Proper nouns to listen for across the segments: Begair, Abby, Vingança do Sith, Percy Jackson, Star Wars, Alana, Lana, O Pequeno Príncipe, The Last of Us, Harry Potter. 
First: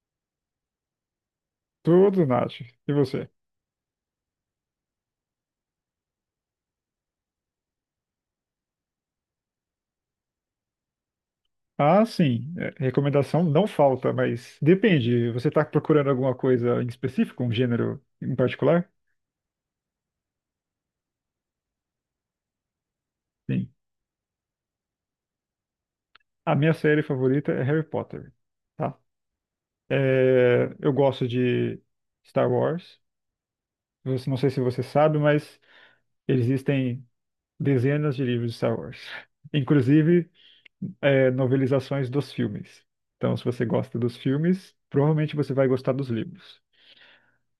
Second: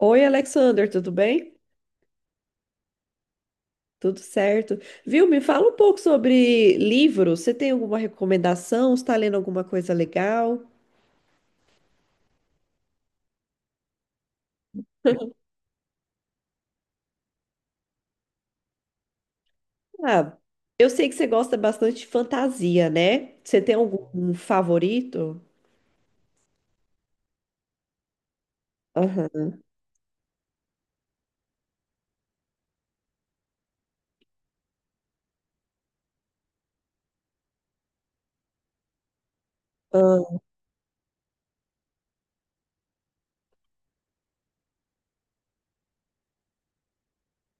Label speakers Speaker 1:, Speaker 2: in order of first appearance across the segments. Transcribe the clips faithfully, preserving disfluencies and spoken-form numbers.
Speaker 1: Oi, Alexander, tudo bem?
Speaker 2: Tudo, Nath. E você?
Speaker 1: Tudo certo. Viu? Me fala um pouco sobre livros. Você tem alguma recomendação? Está lendo alguma coisa legal?
Speaker 2: Ah, sim. É, recomendação não falta, mas depende. Você está procurando alguma coisa em específico, um gênero em particular?
Speaker 1: Ah, eu sei que você gosta bastante de fantasia, né? Você
Speaker 2: Sim.
Speaker 1: tem algum favorito?
Speaker 2: A minha série favorita é Harry Potter, tá?
Speaker 1: Aham.
Speaker 2: É, eu gosto de Star Wars. Você- não sei se você sabe, mas existem dezenas de livros de Star Wars. Inclusive,
Speaker 1: Aham.
Speaker 2: é, novelizações dos filmes. Então, se você gosta dos filmes, provavelmente você vai gostar dos livros.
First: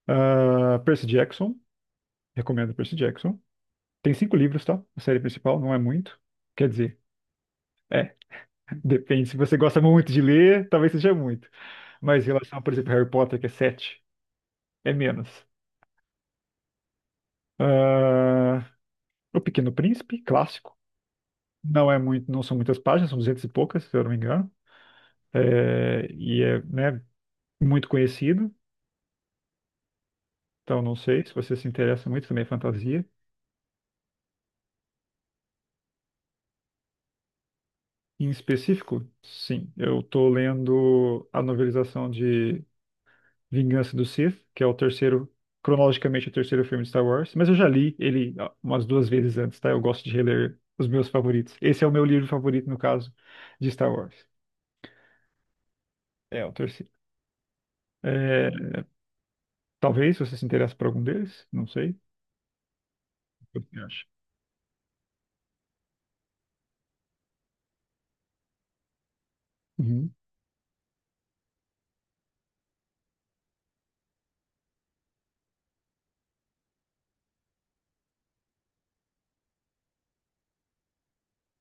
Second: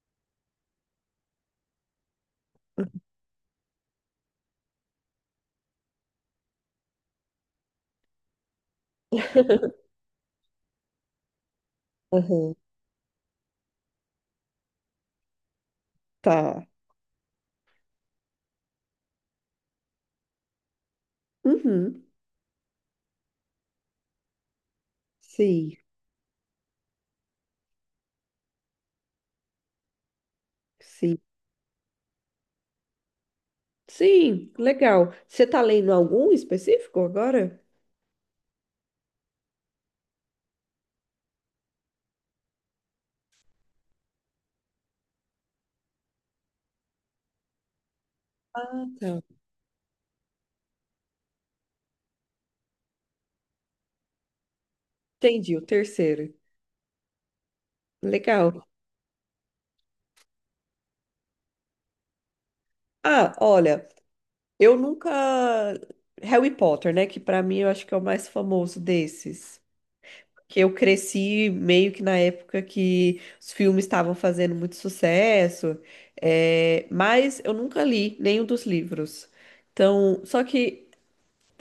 Speaker 2: Ah, Percy Jackson. Recomendo Percy Jackson. Tem cinco livros, tá? A série principal não é muito. Quer dizer, é, depende. Se você gosta muito de ler, talvez seja muito. Mas em
Speaker 1: Aham.
Speaker 2: relação, por exemplo, Harry Potter, que é sete, é menos.
Speaker 1: Tá.
Speaker 2: Ah, O Pequeno Príncipe, clássico. Não é
Speaker 1: Uhum.
Speaker 2: muito, não são muitas páginas, são duzentas e poucas, se eu não me engano.
Speaker 1: Sim,
Speaker 2: É, e é, né, muito conhecido. Então, não
Speaker 1: sim.
Speaker 2: sei se você se interessa muito também é fantasia.
Speaker 1: Sim, legal. Você está lendo algum específico agora?
Speaker 2: Em específico, sim. Eu tô lendo a novelização de Vingança do Sith, que é o terceiro, cronologicamente o terceiro filme de Star Wars, mas eu já li ele ah, umas
Speaker 1: Ah,
Speaker 2: duas
Speaker 1: tá.
Speaker 2: vezes antes, tá? Eu gosto de reler os meus favoritos. Esse é o meu livro favorito, no caso, de Star Wars.
Speaker 1: Entendi, o terceiro.
Speaker 2: É o terceiro. É,
Speaker 1: Legal.
Speaker 2: talvez você se interesse por algum deles, não sei.
Speaker 1: Ah,
Speaker 2: O que você
Speaker 1: olha.
Speaker 2: acha?
Speaker 1: Eu nunca. Harry Potter, né? Que pra mim eu acho que é o mais famoso desses.
Speaker 2: Uhum.
Speaker 1: Que eu cresci meio que na época que os filmes estavam fazendo muito sucesso. é, Mas eu nunca li nenhum dos livros. Então, só que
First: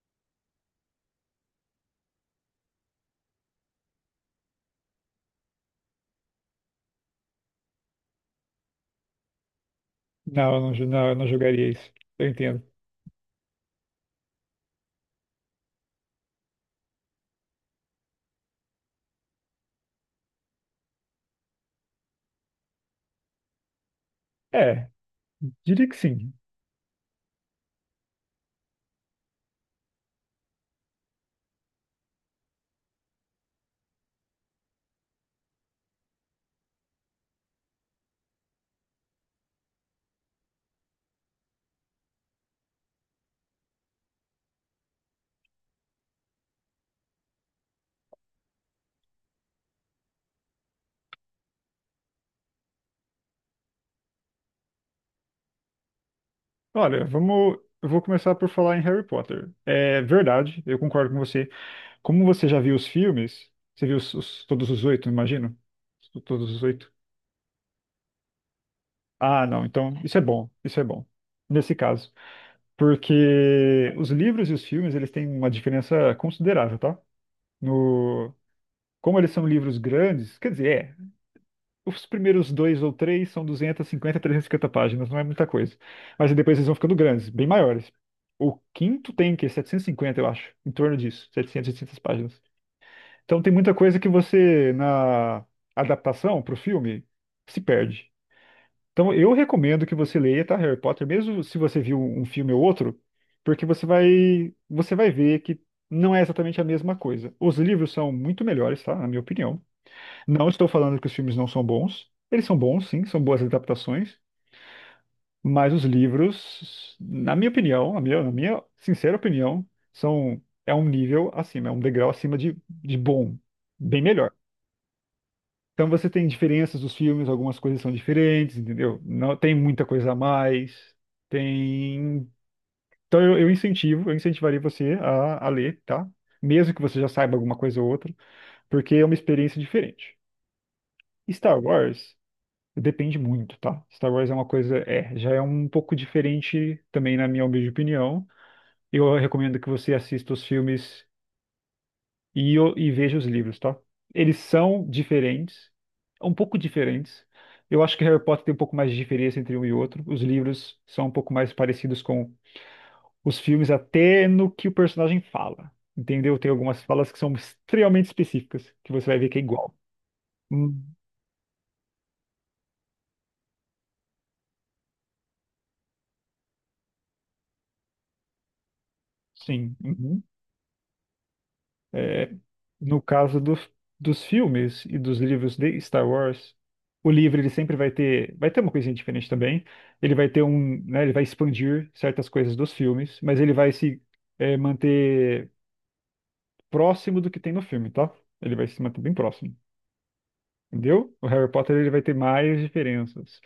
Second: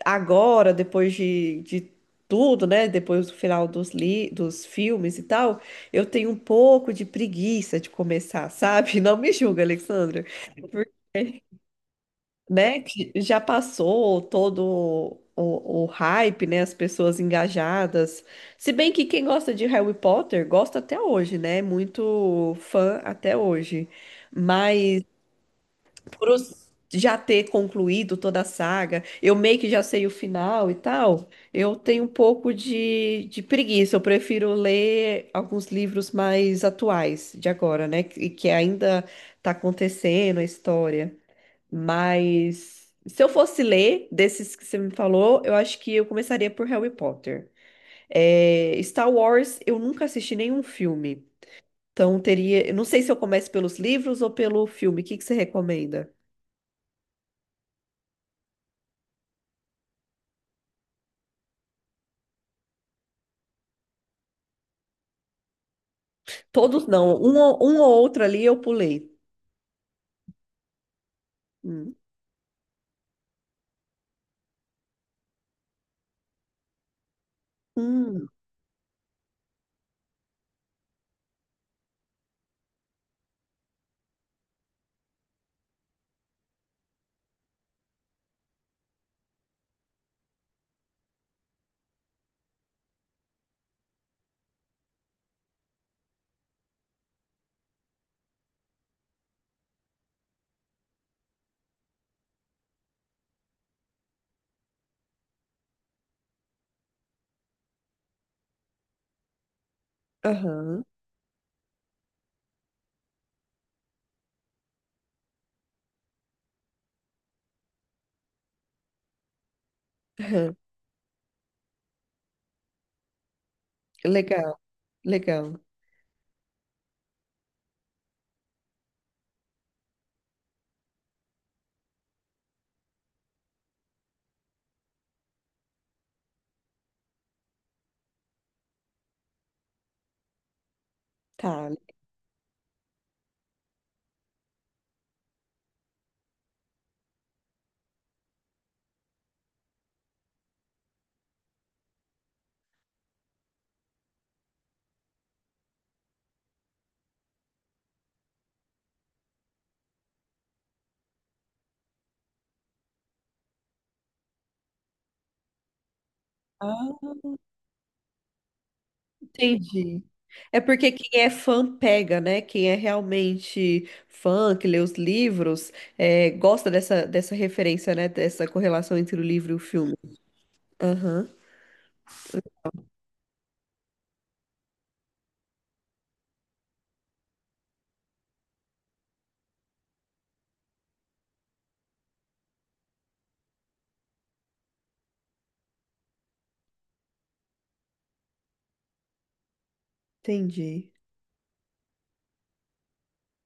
Speaker 1: agora, depois de, de tudo, né? Depois do final dos, li... dos filmes e tal, eu tenho um pouco de preguiça de começar, sabe? Não me julga, Alexandra,
Speaker 2: Não, eu não, jo- não, eu não jogaria isso. Eu entendo.
Speaker 1: né, que já passou todo o, o hype, né, as pessoas engajadas. Se bem que quem gosta de Harry Potter gosta até hoje, né, é muito fã até hoje.
Speaker 2: É,
Speaker 1: Mas
Speaker 2: diria que
Speaker 1: por
Speaker 2: sim.
Speaker 1: os- já ter concluído toda a saga, eu meio que já sei o final e tal, eu tenho um pouco de, de preguiça. Eu prefiro ler alguns livros mais atuais de agora, né, e que, que ainda tá acontecendo a história. Mas se eu fosse ler desses que você me falou, eu acho que eu começaria por Harry Potter. É, Star Wars, eu nunca assisti nenhum filme. Então teria, eu não sei se eu começo pelos livros ou pelo filme. O que que você recomenda?
Speaker 2: Olha, vamos. Eu vou começar por falar em Harry Potter. É verdade, eu concordo com você. Como você já viu os filmes, você viu os, os- todos os oito, imagino? Todos os
Speaker 1: Todos
Speaker 2: oito.
Speaker 1: não, um, ou- um ou outro ali eu pulei.
Speaker 2: Ah, não, então isso é bom, isso é bom. Nesse
Speaker 1: Hum.
Speaker 2: caso, porque os livros e os filmes, eles têm uma diferença considerável, tá?
Speaker 1: Hum.
Speaker 2: No, Como eles são livros grandes, quer dizer, é, os primeiros dois ou três são duzentas e cinquenta, trezentas e trezentas e cinquenta páginas, não é muita coisa. Mas depois eles vão ficando grandes, bem maiores. O quinto tem o quê? Setecentas e cinquenta, eu acho, em torno disso, setecentas, oitocentas páginas. Então tem muita coisa que você, na adaptação para o filme, se perde. Então eu recomendo que você leia, tá, Harry Potter, mesmo se você viu um filme ou outro, porque você vai, você vai ver que não é exatamente a mesma coisa. Os livros são muito melhores, tá? Na minha opinião. Não estou
Speaker 1: Aham,
Speaker 2: falando que os filmes não são bons. Eles são bons, sim, são boas adaptações, mas os livros, na minha opinião, na minha, na minha sincera opinião, são,
Speaker 1: aham.
Speaker 2: é um nível acima, é um degrau acima de, de bom, bem melhor.
Speaker 1: Legal, legal.
Speaker 2: Então você tem diferenças dos filmes, algumas coisas são diferentes, entendeu? Não tem muita coisa a mais. Tem. Então eu, eu incentivo, eu incentivaria você a, a ler, tá? Mesmo que você já saiba alguma coisa ou outra, porque é uma experiência diferente. Star
Speaker 1: Tá.
Speaker 2: Wars depende muito, tá? Star Wars é uma coisa, é, já é um pouco diferente também na minha humilde opinião. Eu recomendo que você assista os filmes e, o- e veja os livros, tá? Eles são diferentes, um pouco diferentes. Eu acho que Harry Potter tem um pouco mais de diferença entre um e outro. Os livros são um pouco mais parecidos com os filmes, até no que o personagem fala. Entendeu? Tem algumas
Speaker 1: Ah,
Speaker 2: falas que são extremamente específicas, que você vai ver que é igual.
Speaker 1: entendi. É
Speaker 2: Hum,
Speaker 1: porque quem é fã pega, né? Quem é realmente fã, que lê os livros, é, gosta dessa, dessa referência, né? Dessa correlação entre o livro e o
Speaker 2: sim.
Speaker 1: filme.
Speaker 2: Uhum.
Speaker 1: Aham,
Speaker 2: É, no caso dos, dos filmes e dos livros de Star Wars, o livro ele sempre vai ter, vai ter uma coisinha diferente também. Ele vai ter um, né, ele vai expandir certas coisas dos filmes, mas ele vai se eh, manter próximo do que tem no filme, tá? Ele vai se manter bem próximo.
Speaker 1: entendi.
Speaker 2: Entendeu? O Harry Potter ele vai ter mais diferenças.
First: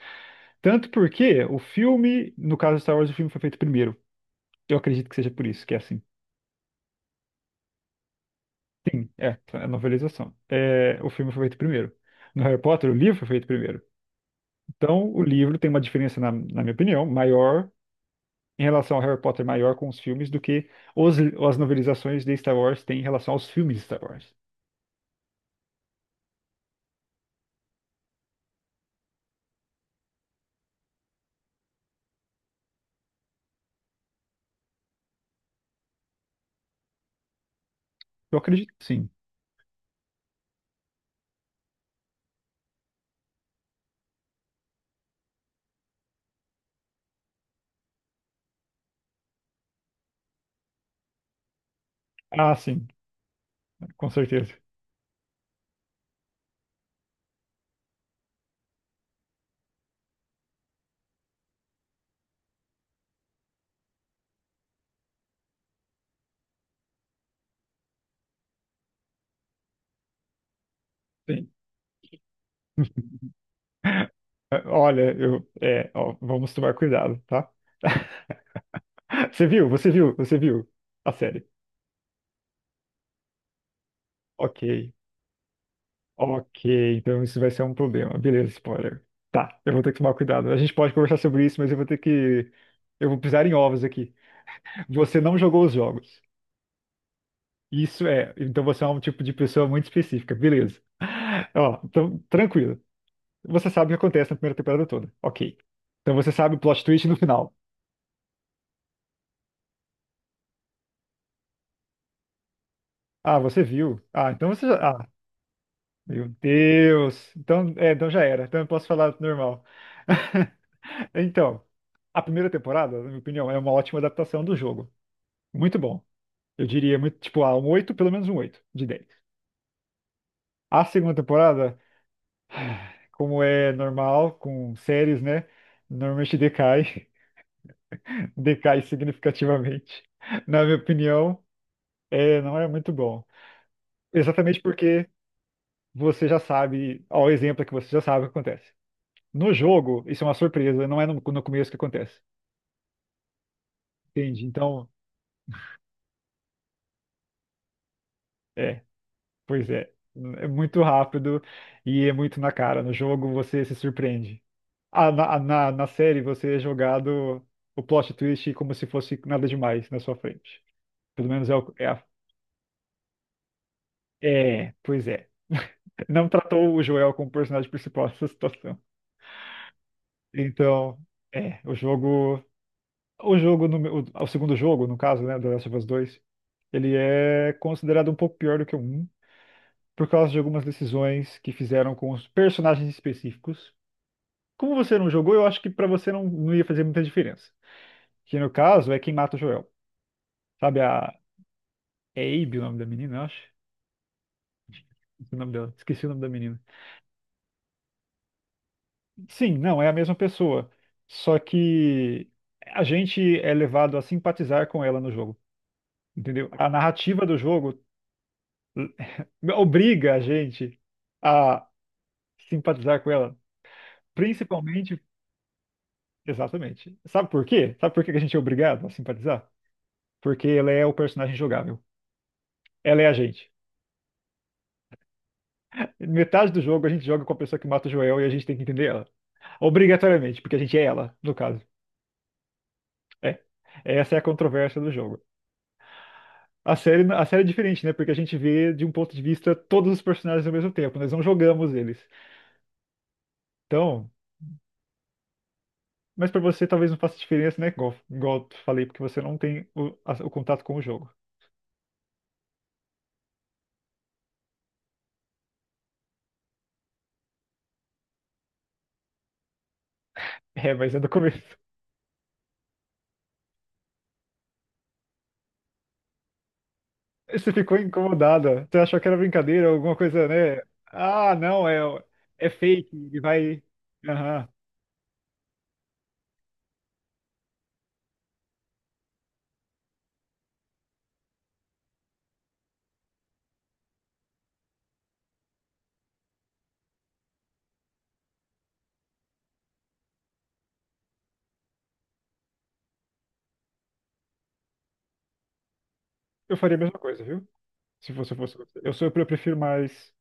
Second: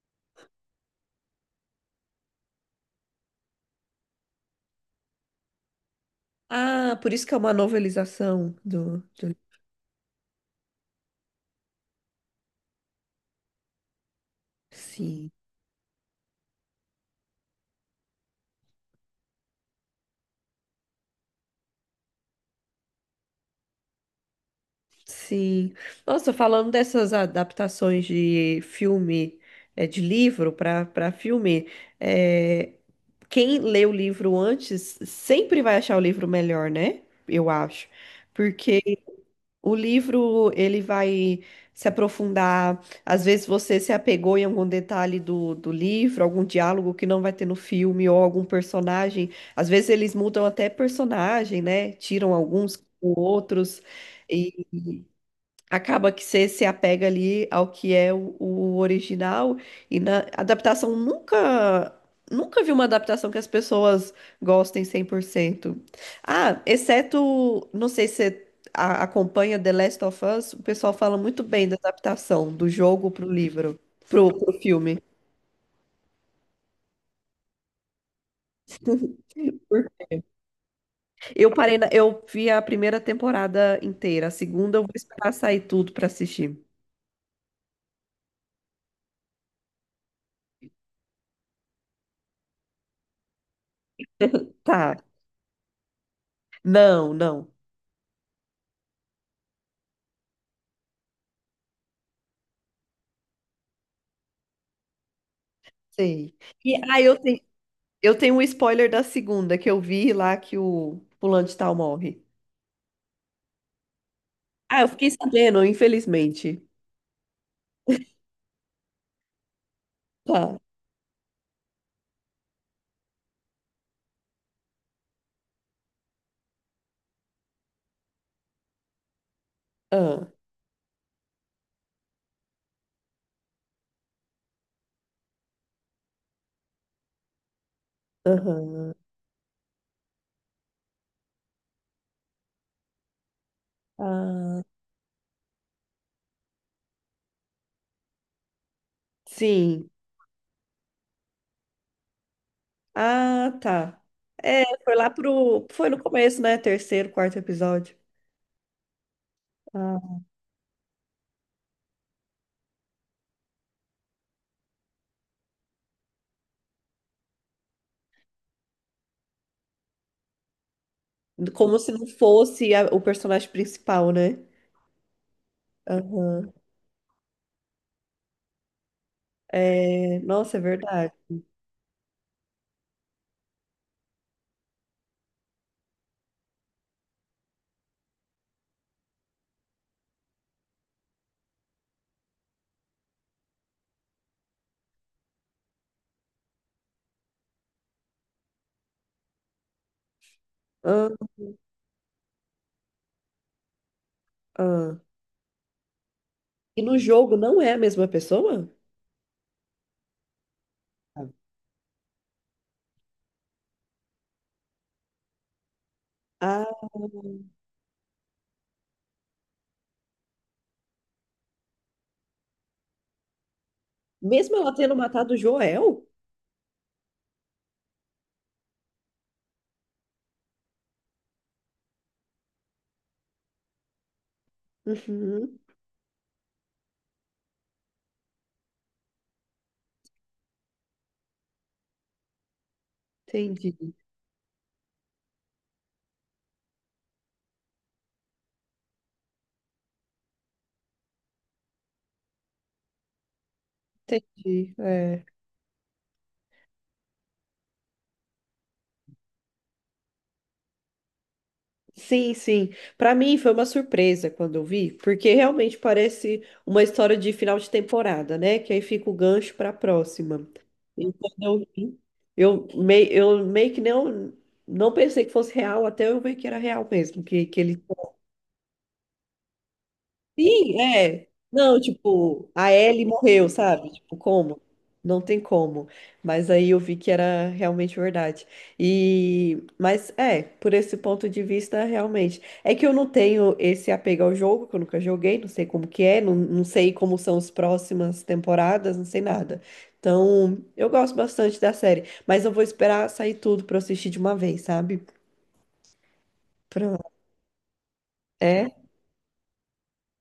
Speaker 2: Tanto porque o filme, no caso de Star Wars, o filme foi feito primeiro. Eu acredito que seja por isso, que é assim.
Speaker 1: Ah, por isso que é uma novelização do,
Speaker 2: Sim, é,
Speaker 1: do...
Speaker 2: é a novelização. É, o filme foi feito primeiro. No Harry Potter, o livro foi feito primeiro. Então, o
Speaker 1: Sim.
Speaker 2: livro tem uma diferença, na, na minha opinião, maior em relação ao Harry Potter, maior com os filmes do que os, as novelizações de Star Wars têm em relação aos filmes de Star Wars.
Speaker 1: Sim. Nossa, falando dessas adaptações de filme, é, de livro para para filme, é, quem lê o livro antes sempre vai achar o livro melhor, né? Eu acho.
Speaker 2: Eu acredito,
Speaker 1: Porque
Speaker 2: que sim.
Speaker 1: o livro ele vai se aprofundar. Às vezes você se apegou em algum detalhe do, do livro, algum diálogo que não vai ter no filme, ou algum personagem. Às vezes eles mudam até personagem, né? Tiram
Speaker 2: Ah,
Speaker 1: alguns,
Speaker 2: sim,
Speaker 1: outros.
Speaker 2: com certeza.
Speaker 1: E acaba que você se apega ali ao que é o, o original e na adaptação nunca nunca vi uma adaptação que as pessoas gostem cem por cento. Ah, exceto, não sei se você a- acompanha The Last of Us, o pessoal fala muito
Speaker 2: Sim.
Speaker 1: bem da adaptação do jogo pro livro, pro, pro filme.
Speaker 2: Olha, eu, é, ó, vamos tomar cuidado, tá? Você viu? Você viu? Você viu a série?
Speaker 1: Eu parei na- eu vi a primeira temporada inteira, a
Speaker 2: Ok,
Speaker 1: segunda eu vou esperar sair tudo pra assistir.
Speaker 2: ok. Então isso vai ser um problema. Beleza, spoiler. Tá, eu vou ter que tomar cuidado. A gente pode conversar sobre isso, mas eu vou ter que. Eu vou pisar em ovos aqui.
Speaker 1: Tá.
Speaker 2: Você não jogou os jogos.
Speaker 1: Não, não.
Speaker 2: Isso é. Então você é um tipo de pessoa muito específica. Beleza. Ó, então, tranquilo. Você sabe o que acontece na primeira temporada toda. Ok. Então você
Speaker 1: Sei.
Speaker 2: sabe o
Speaker 1: E
Speaker 2: plot
Speaker 1: ah,
Speaker 2: twist no
Speaker 1: eu tenho
Speaker 2: final.
Speaker 1: Eu tenho um spoiler da segunda que eu vi lá que o fulano de tal morre.
Speaker 2: Ah, você viu. Ah, então você
Speaker 1: Ah, eu
Speaker 2: já. Ah,
Speaker 1: fiquei sabendo,
Speaker 2: meu
Speaker 1: infelizmente.
Speaker 2: Deus. Então, é, então já era. Então eu posso falar normal.
Speaker 1: Tá.
Speaker 2: Então, a primeira temporada, na minha opinião, é uma ótima adaptação do jogo. Muito bom. Eu diria muito, tipo, ah, um oito, pelo menos um oito de dez.
Speaker 1: Ah,
Speaker 2: A segunda temporada. Como é normal com séries, né? Normalmente decai, decai
Speaker 1: aham.
Speaker 2: significativamente. Na minha opinião, é, não é muito bom. Exatamente
Speaker 1: Ah,
Speaker 2: porque você já sabe, ao exemplo é que você já sabe o que acontece. No
Speaker 1: sim.
Speaker 2: jogo, isso é uma surpresa, não é no, no começo que acontece.
Speaker 1: Ah, tá.
Speaker 2: Entende?
Speaker 1: É,
Speaker 2: Então,
Speaker 1: foi lá pro. Foi no começo, né? Terceiro, quarto episódio.
Speaker 2: é, pois é.
Speaker 1: Ah.
Speaker 2: É muito rápido e é muito na cara. No jogo você se surpreende. Ah, na, ah, na, na série você é jogado o plot twist como se fosse nada demais na sua frente. Pelo menos é, o-
Speaker 1: Como
Speaker 2: é,
Speaker 1: se
Speaker 2: a-
Speaker 1: não fosse a- o personagem principal, né?
Speaker 2: é, pois é. Não
Speaker 1: Aham.
Speaker 2: tratou o Joel como personagem principal dessa situação.
Speaker 1: É, nossa, é
Speaker 2: Então,
Speaker 1: verdade.
Speaker 2: é, o jogo, o jogo no, meu- o, o segundo jogo, no caso, né, The Last of Us dois ele é considerado um pouco pior do que o um por causa de algumas decisões que fizeram com os personagens específicos. Como você não jogou, eu acho que pra você não, não ia fazer muita diferença. Que no caso é quem mata o Joel. Sabe
Speaker 1: Ah,
Speaker 2: a é Abby o nome da menina, eu acho.
Speaker 1: ah.
Speaker 2: Esqueci o nome dela. Esqueci o nome da menina.
Speaker 1: E no jogo não é a mesma pessoa?
Speaker 2: Sim, não, é a mesma pessoa. Só que a gente é levado a simpatizar com ela no jogo, entendeu? A
Speaker 1: Ah,
Speaker 2: narrativa do jogo eh, obriga a gente a simpatizar com ela,
Speaker 1: mesmo ela tendo
Speaker 2: principalmente,
Speaker 1: matado o Joel?
Speaker 2: exatamente. Sabe por quê? Sabe por que que a gente é obrigado a simpatizar? Porque ela é o personagem jogável. Ela é a gente.
Speaker 1: Uhum.
Speaker 2: Metade do jogo a gente joga com a pessoa que mata o Joel e a gente tem que entender ela. Obrigatoriamente, porque a gente é ela, no caso. É.
Speaker 1: Entendi,
Speaker 2: Essa é a controvérsia do jogo. A série, a série é diferente, né? Porque a gente vê de um ponto de vista todos os personagens ao mesmo tempo, nós não jogamos eles. Então,
Speaker 1: entendi. É.
Speaker 2: mas pra você talvez não faça diferença, né? Igual, igual eu falei, porque você não tem o, a- o contato com o jogo.
Speaker 1: Sim, sim. Para mim foi uma surpresa quando eu vi, porque realmente parece uma história de final de temporada, né? Que aí fica o gancho para a próxima.
Speaker 2: É, mas é do
Speaker 1: E quando
Speaker 2: começo.
Speaker 1: eu vi, eu, mei, eu meio que não, não pensei que fosse real, até eu ver que era real mesmo, que,
Speaker 2: Você
Speaker 1: que ele...
Speaker 2: ficou incomodada. Você achou que era brincadeira, alguma coisa, né?
Speaker 1: Sim, é.
Speaker 2: Ah, não,
Speaker 1: Não,
Speaker 2: é,
Speaker 1: tipo,
Speaker 2: é
Speaker 1: a
Speaker 2: fake,
Speaker 1: Ellie
Speaker 2: ele
Speaker 1: morreu,
Speaker 2: vai.
Speaker 1: sabe? Tipo,
Speaker 2: Aham.
Speaker 1: como? Não tem como. Mas aí eu vi que era realmente verdade. E, mas é, por esse ponto de vista, realmente. É que eu não tenho esse apego ao jogo, que eu nunca joguei, não sei como que é, não, não sei como são as próximas temporadas, não sei nada. Então, eu gosto bastante da série, mas eu vou esperar sair tudo pra eu assistir de uma vez, sabe?
Speaker 2: Eu faria a mesma
Speaker 1: Pra...
Speaker 2: coisa, viu? Se você fosse
Speaker 1: É?
Speaker 2: você. Eu sou, eu prefiro mais.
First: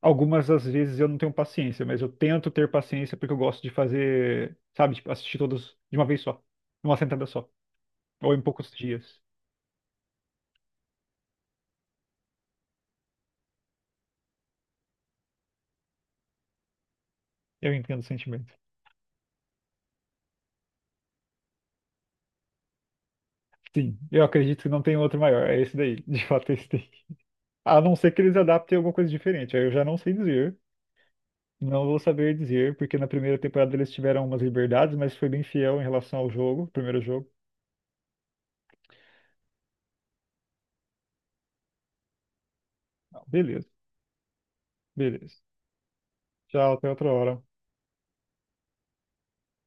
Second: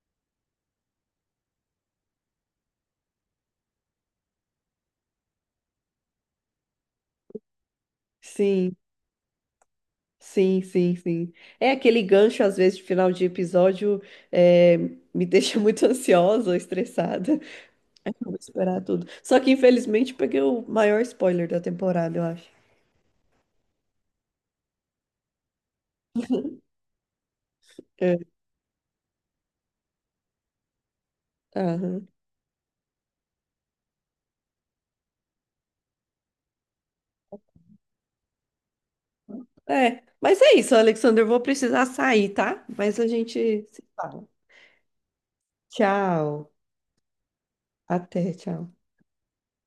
Speaker 2: Algumas das vezes eu não tenho paciência, mas eu tento ter paciência porque eu gosto de fazer, sabe, tipo, assistir todos de uma vez só, numa sentada só, ou em poucos
Speaker 1: Sim.
Speaker 2: dias.
Speaker 1: Sim, sim, sim. É aquele gancho, às vezes, de final de episódio, eh, me deixa muito ansiosa, estressada.
Speaker 2: Eu entendo o
Speaker 1: Aí eu vou
Speaker 2: sentimento.
Speaker 1: esperar tudo. Só que, infelizmente, peguei o maior spoiler da temporada, eu acho.
Speaker 2: Sim, eu acredito que não tem outro maior, é esse daí, de fato é esse daí. A não ser
Speaker 1: É,
Speaker 2: que eles adaptem alguma coisa diferente, aí eu já não sei dizer, não vou
Speaker 1: aham.
Speaker 2: saber dizer, porque na primeira temporada eles tiveram umas liberdades, mas foi bem fiel em relação ao jogo, primeiro jogo.
Speaker 1: É, mas é isso, Alexander. Eu vou precisar sair, tá? Mas a
Speaker 2: Não, beleza,
Speaker 1: gente se fala.
Speaker 2: beleza.
Speaker 1: Tchau.
Speaker 2: Tchau, até outra hora.
Speaker 1: Até, tchau.